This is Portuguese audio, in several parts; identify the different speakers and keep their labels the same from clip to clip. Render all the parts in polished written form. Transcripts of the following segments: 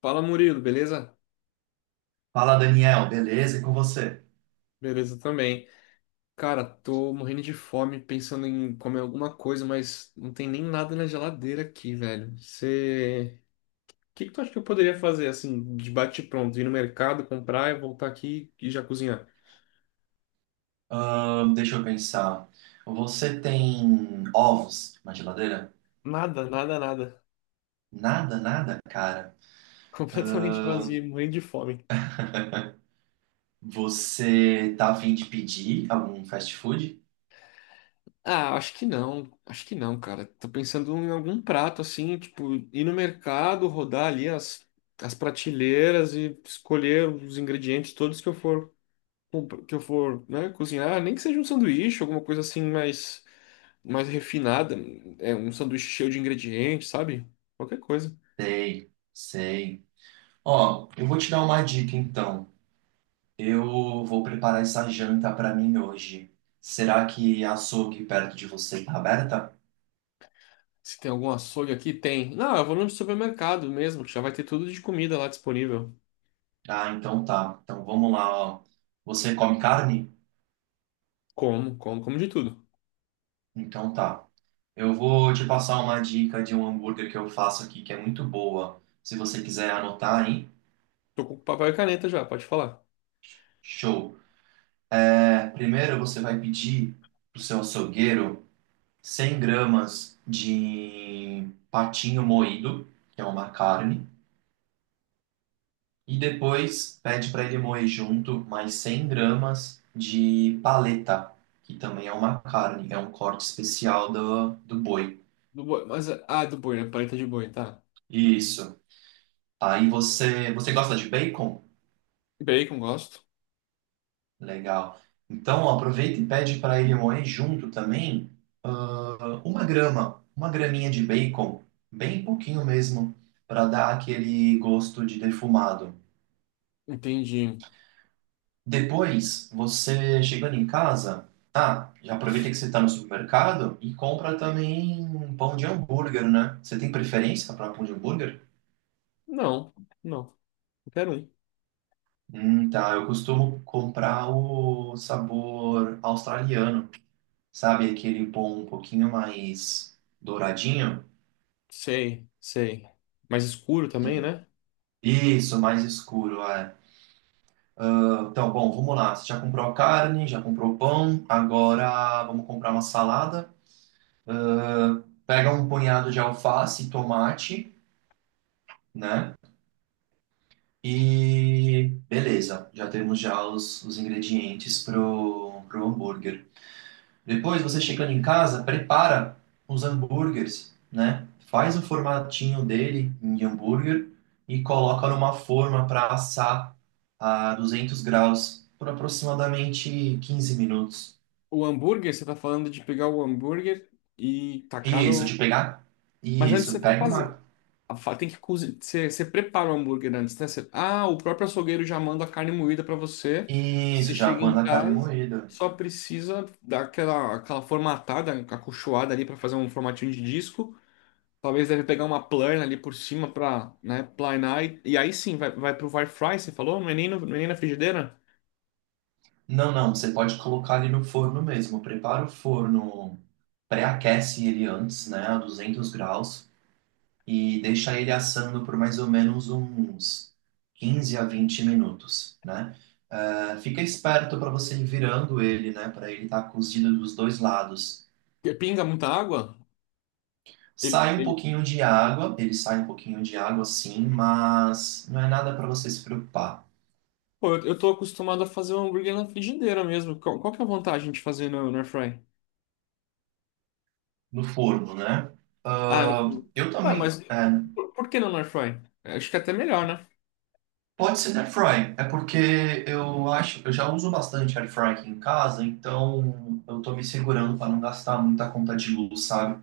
Speaker 1: Fala Murilo, beleza?
Speaker 2: Fala, Daniel, beleza? E com você?
Speaker 1: Beleza também. Cara, tô morrendo de fome, pensando em comer alguma coisa, mas não tem nem nada na geladeira aqui, velho. Você. O que que tu acha que eu poderia fazer, assim, de bate-pronto? Ir no mercado, comprar e voltar aqui e já cozinhar?
Speaker 2: Deixa eu pensar. Você tem ovos na geladeira?
Speaker 1: Nada, nada, nada.
Speaker 2: Nada, nada, cara.
Speaker 1: Completamente vazio, morrendo de fome.
Speaker 2: Você tá a fim de pedir algum fast food?
Speaker 1: Ah, acho que não. Acho que não, cara. Tô pensando em algum prato, assim, tipo, ir no mercado, rodar ali as prateleiras e escolher os ingredientes todos que eu for. Que eu for, né, cozinhar, nem que seja um sanduíche, alguma coisa assim mais, mais refinada, é um sanduíche cheio de ingredientes, sabe? Qualquer coisa.
Speaker 2: Sei, sei. Ó, eu vou te dar uma dica então. Eu vou preparar essa janta pra mim hoje. Será que a açougue perto de você tá aberta?
Speaker 1: Se tem algum açougue aqui, tem. Não, eu vou no supermercado mesmo, que já vai ter tudo de comida lá disponível.
Speaker 2: Ah, então tá. Então vamos lá, ó. Você come carne?
Speaker 1: Como, como, como de tudo.
Speaker 2: Então tá. Eu vou te passar uma dica de um hambúrguer que eu faço aqui que é muito boa. Se você quiser anotar, hein?
Speaker 1: Tô com papel e caneta já, pode falar.
Speaker 2: Show! É, primeiro você vai pedir pro seu açougueiro 100 gramas de patinho moído, que é uma carne, e depois pede para ele moer junto mais 100 gramas de paleta, que também é uma carne, é um corte especial do boi.
Speaker 1: Do boi, mas, ah, do boi, né? Paleta de boi, tá.
Speaker 2: Isso. Aí você, você gosta de bacon?
Speaker 1: Bacon, gosto.
Speaker 2: Legal. Então, aproveita e pede para ele moer junto também uma grama, uma graminha de bacon, bem pouquinho mesmo, para dar aquele gosto de defumado.
Speaker 1: Entendi.
Speaker 2: Depois, você chegando em casa, ah, já aproveita que você está no supermercado e compra também um pão de hambúrguer, né? Você tem preferência para pão de hambúrguer?
Speaker 1: Não, não. Quero um.
Speaker 2: Tá. Eu costumo comprar o sabor australiano, sabe? Aquele pão um pouquinho mais douradinho.
Speaker 1: Sei, sei. Mais escuro também,
Speaker 2: Sim.
Speaker 1: né?
Speaker 2: Isso, mais escuro, é. Então, bom, vamos lá. Você já comprou a carne, já comprou o pão, agora vamos comprar uma salada. Pega um punhado de alface e tomate, né? E beleza, já temos já os ingredientes pro hambúrguer. Depois, você chegando em casa, prepara os hambúrgueres, né? Faz o formatinho dele em hambúrguer e coloca numa forma para assar a 200 graus por aproximadamente 15 minutos.
Speaker 1: O hambúrguer, você tá falando de pegar o hambúrguer e tacar
Speaker 2: Isso,
Speaker 1: no.
Speaker 2: de pegar?
Speaker 1: Mas antes você
Speaker 2: Isso,
Speaker 1: vai
Speaker 2: pega
Speaker 1: fazer.
Speaker 2: uma.
Speaker 1: Tem que cozinhar. Você prepara o hambúrguer antes, né? Você... Ah, o próprio açougueiro já manda a carne moída pra você. Você
Speaker 2: Isso, já
Speaker 1: chega em
Speaker 2: manda a carne
Speaker 1: casa,
Speaker 2: moída.
Speaker 1: só precisa dar aquela, aquela formatada, acolchoada ali pra fazer um formatinho de disco. Talvez deve pegar uma plana ali por cima pra, né, planar. E aí sim, vai, vai pro air fry, você falou? Não é nem, não é nem na frigideira?
Speaker 2: Não, não, você pode colocar ele no forno mesmo. Prepara o forno, pré-aquece ele antes, né, a 200 graus. E deixar ele assando por mais ou menos uns 15 a 20 minutos, né? Ah, fica esperto para você ir virando ele, né? Para ele estar cozido dos dois lados.
Speaker 1: Pinga muita água? Ele,
Speaker 2: Sai um
Speaker 1: ele-
Speaker 2: pouquinho de água, ele sai um pouquinho de água sim, mas não é nada para você se preocupar.
Speaker 1: Pô, eu tô acostumado a fazer um hambúrguer na frigideira mesmo. Qual, qual que é a vantagem de fazer no air fry?
Speaker 2: No forno, né?
Speaker 1: Ah, no...
Speaker 2: Ah,
Speaker 1: forno.
Speaker 2: eu
Speaker 1: Ué,
Speaker 2: também.
Speaker 1: mas
Speaker 2: É,
Speaker 1: por que não no air fry? Acho que é até melhor, né?
Speaker 2: pode ser na air fry, é porque eu acho, eu já uso bastante air fry aqui em casa, então eu tô me segurando para não gastar muita conta de luz, sabe?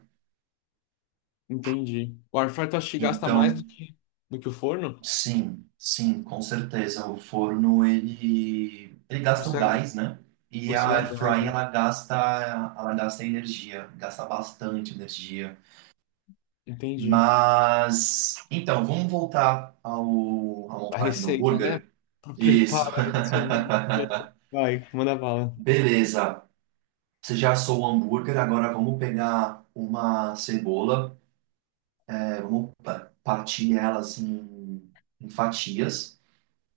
Speaker 1: Entendi. O air fry tu acha que gasta mais
Speaker 2: Então,
Speaker 1: do que o forno?
Speaker 2: sim, sim, com certeza. O forno, ele
Speaker 1: Por
Speaker 2: gasta o
Speaker 1: ser,
Speaker 2: gás, né? E
Speaker 1: por
Speaker 2: a
Speaker 1: ser a
Speaker 2: air
Speaker 1: gás,
Speaker 2: fry,
Speaker 1: né?
Speaker 2: ela gasta energia, gasta bastante energia.
Speaker 1: Entendi.
Speaker 2: Mas, então, vamos voltar ao, à
Speaker 1: A
Speaker 2: montagem do
Speaker 1: receita, né?
Speaker 2: hambúrguer?
Speaker 1: Pra
Speaker 2: Isso.
Speaker 1: preparar esse hambúrguer. Vai, manda bala.
Speaker 2: Beleza. Você já assou o hambúrguer, agora vamos pegar uma cebola, é, partir ela assim em fatias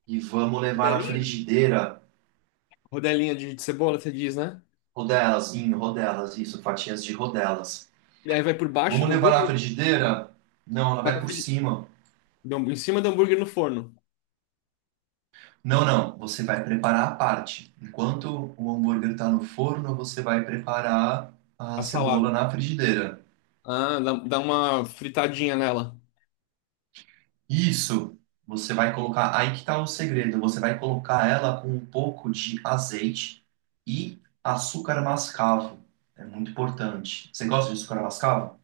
Speaker 2: e vamos levar na
Speaker 1: Rodelinha?
Speaker 2: frigideira.
Speaker 1: Rodelinha de cebola, você diz, né?
Speaker 2: Rodelas, em rodelas, isso, fatias de rodelas.
Speaker 1: E aí vai por baixo
Speaker 2: Vamos
Speaker 1: do
Speaker 2: levar na
Speaker 1: hambúrguer. Sim.
Speaker 2: frigideira? Não, ela
Speaker 1: Vai
Speaker 2: vai
Speaker 1: pra
Speaker 2: por
Speaker 1: frigideira.
Speaker 2: cima.
Speaker 1: Em cima do hambúrguer no forno.
Speaker 2: Não, não, você vai preparar a parte. Enquanto o hambúrguer está no forno, você vai preparar a
Speaker 1: A
Speaker 2: cebola
Speaker 1: salada.
Speaker 2: na frigideira.
Speaker 1: Ah, dá, dá uma fritadinha nela.
Speaker 2: Isso, você vai colocar. Aí que tá o segredo. Você vai colocar ela com um pouco de azeite e açúcar mascavo. É muito importante. Você gosta de açúcar mascavo?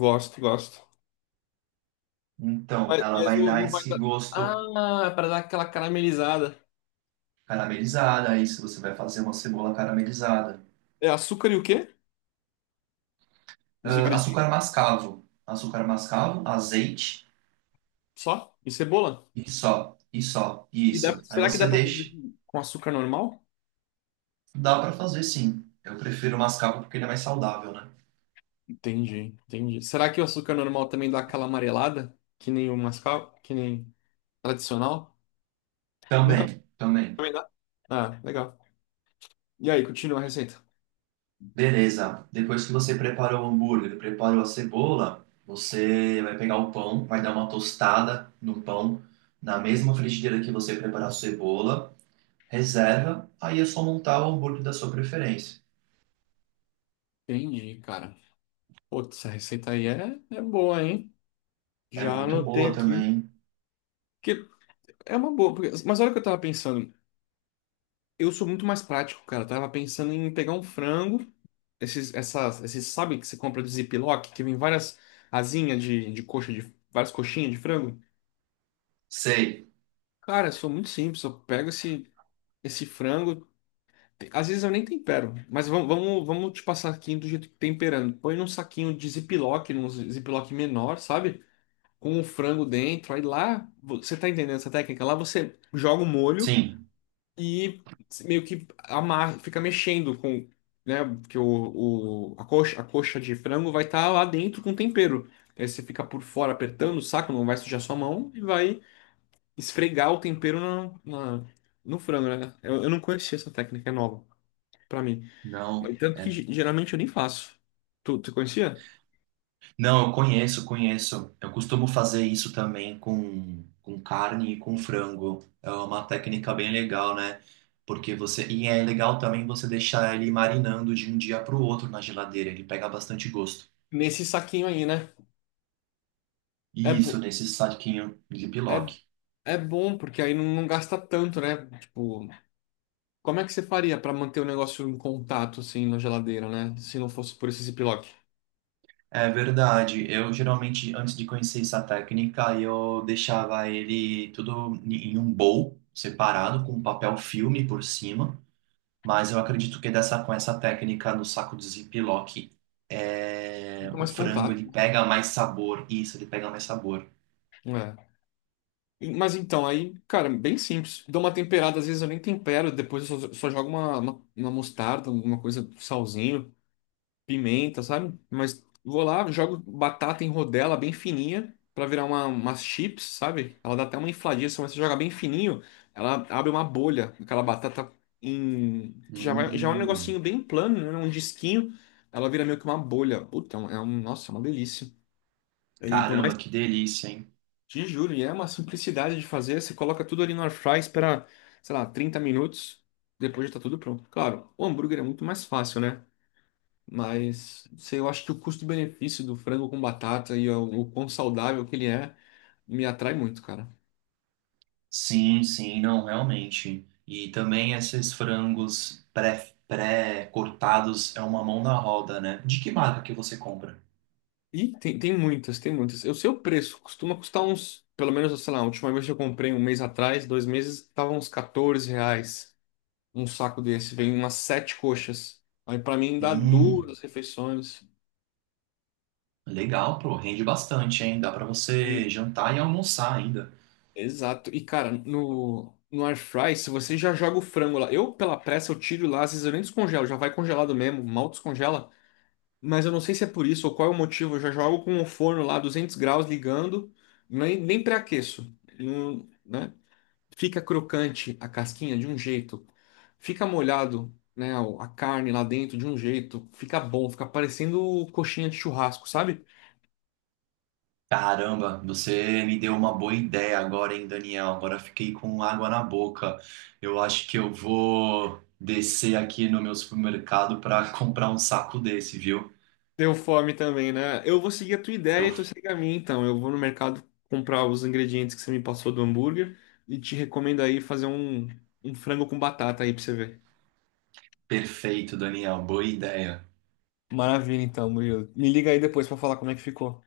Speaker 1: Gosto, gosto.
Speaker 2: Então, ela
Speaker 1: Mas
Speaker 2: vai dar
Speaker 1: não vai
Speaker 2: esse
Speaker 1: dar.
Speaker 2: gosto
Speaker 1: Ah, é pra dar aquela caramelizada.
Speaker 2: caramelizada, aí se você vai fazer uma cebola caramelizada.
Speaker 1: É açúcar e o quê? Os
Speaker 2: Ah,
Speaker 1: ingredientes
Speaker 2: açúcar mascavo. Açúcar mascavo, azeite
Speaker 1: só? E cebola?
Speaker 2: e só, e só, e
Speaker 1: E dá,
Speaker 2: isso. Aí
Speaker 1: será que dá
Speaker 2: você
Speaker 1: pra fazer
Speaker 2: deixa.
Speaker 1: com açúcar normal?
Speaker 2: Dá pra fazer sim. Eu prefiro o mascavo porque ele é mais saudável, né?
Speaker 1: Entendi, entendi. Será que o açúcar normal também dá aquela amarelada? Que nem o mascavo, que nem tradicional? Nunca
Speaker 2: Também, também.
Speaker 1: também dá. Ah, legal. E aí, continua a receita.
Speaker 2: Beleza. Depois que você preparou o hambúrguer, preparou a cebola, você vai pegar o pão, vai dar uma tostada no pão, na mesma frigideira que você preparar a cebola, reserva, aí é só montar o hambúrguer da sua preferência.
Speaker 1: Entendi, cara. Putz, essa receita aí é, é boa, hein?
Speaker 2: É
Speaker 1: Já
Speaker 2: muito
Speaker 1: anotei
Speaker 2: boa
Speaker 1: aqui.
Speaker 2: também.
Speaker 1: Que É uma boa, porque... mas olha o que eu tava pensando. Eu sou muito mais prático, cara. Eu tava pensando em pegar um frango, esses, essas, esses, sabe que você compra de Ziploc, que vem várias asinhas de coxa, de várias coxinhas de frango?
Speaker 2: Sei,
Speaker 1: Cara, eu sou muito simples, eu pego esse, esse frango, às vezes eu nem tempero, mas vamos, vamos, vamos te passar aqui do jeito que temperando. Põe num saquinho de Ziploc, num Ziploc menor, sabe? Com o frango dentro, aí lá, você tá entendendo essa técnica? Lá você joga o molho.
Speaker 2: sim,
Speaker 1: E meio que amar, fica mexendo com, né, porque a coxa de frango vai estar lá dentro com tempero. Aí você fica por fora apertando o saco, não vai sujar sua mão e vai esfregar o tempero na- no frango, né? Eu não conhecia essa técnica, é nova pra mim. Mas
Speaker 2: não.
Speaker 1: tanto que geralmente eu nem faço. Tu, tu conhecia?
Speaker 2: Não, eu conheço, conheço. Eu costumo fazer isso também com carne e com frango. É uma técnica bem legal, né? Porque você. E é legal também você deixar ele marinando de um dia para o outro na geladeira. Ele pega bastante gosto.
Speaker 1: Nesse saquinho aí, né? É, bo
Speaker 2: Isso, nesse saquinho de Ziploc.
Speaker 1: É, é bom, porque aí não, não gasta tanto, né? Tipo, como é que você faria para manter o negócio em contato, assim, na geladeira, né? Se não fosse por esse ziplock?
Speaker 2: É verdade. Eu geralmente, antes de conhecer essa técnica, eu deixava ele tudo em um bowl separado, com papel filme por cima. Mas eu acredito que dessa, com essa técnica no saco de Ziploc, é,
Speaker 1: Muito
Speaker 2: o
Speaker 1: mais
Speaker 2: frango ele
Speaker 1: contato.
Speaker 2: pega mais sabor. Isso, ele pega mais sabor.
Speaker 1: É. E... mas então, aí, cara, bem simples. Dou uma temperada, às vezes eu nem tempero, depois eu só, só jogo uma mostarda, alguma coisa, salzinho, pimenta, sabe? Mas vou lá, jogo batata em rodela bem fininha pra virar uma, umas chips, sabe? Ela dá até uma infladinha, mas você joga bem fininho, ela abre uma bolha, aquela batata em que já vai, já é um
Speaker 2: Hum,
Speaker 1: negocinho bem plano, né? Um disquinho, ela vira meio que uma bolha. Puta, é um, é nossa, é uma delícia. E por mais,
Speaker 2: caramba, que delícia, hein?
Speaker 1: te juro, e é uma simplicidade de fazer, você coloca tudo ali no air fry, espera, sei lá, 30 minutos, depois já tá tudo pronto. Claro, o hambúrguer é muito mais fácil, né? Mas sei, eu acho que o custo-benefício do frango com batata e o quão saudável que ele é me atrai muito, cara.
Speaker 2: Sim, sim, não, realmente. E também esses frangos pré-cortados é uma mão na roda, né? De que marca que você compra?
Speaker 1: E tem, tem muitas, tem muitas. Eu sei o preço, costuma custar uns, pelo menos, sei lá, a última vez que eu comprei um mês atrás, dois meses, tava uns R$ 14 um saco desse. Vem umas 7 coxas. Aí pra mim dá
Speaker 2: Hum,
Speaker 1: duas refeições.
Speaker 2: legal, pô, rende bastante, hein? Dá pra você
Speaker 1: E...
Speaker 2: jantar e almoçar ainda.
Speaker 1: exato. E, cara, no air fry, se você já joga o frango lá, eu pela pressa eu tiro lá, às vezes eu nem descongelo, já vai congelado mesmo, mal descongela. Mas eu não sei se é por isso ou qual é o motivo. Eu já jogo com o forno lá 200 graus ligando, nem, nem pré-aqueço. Ele não... né? Fica crocante a casquinha de um jeito, fica molhado, né, a carne lá dentro de um jeito, fica bom, fica parecendo coxinha de churrasco, sabe?
Speaker 2: Caramba, você me deu uma boa ideia agora, hein, Daniel? Agora fiquei com água na boca. Eu acho que eu vou descer aqui no meu supermercado para comprar um saco desse, viu?
Speaker 1: Deu fome também, né? Eu vou seguir a tua ideia
Speaker 2: Deu
Speaker 1: e tu segue a minha, então. Eu vou no mercado comprar os ingredientes que você me passou do hambúrguer e te recomendo aí fazer um, um frango com batata aí pra você ver.
Speaker 2: perfeito, Daniel. Boa ideia.
Speaker 1: Maravilha, então, Murilo. Me liga aí depois pra falar como é que ficou.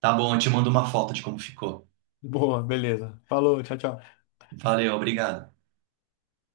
Speaker 2: Tá bom, eu te mando uma foto de como ficou.
Speaker 1: Boa, beleza. Falou, tchau, tchau.
Speaker 2: Valeu, obrigado.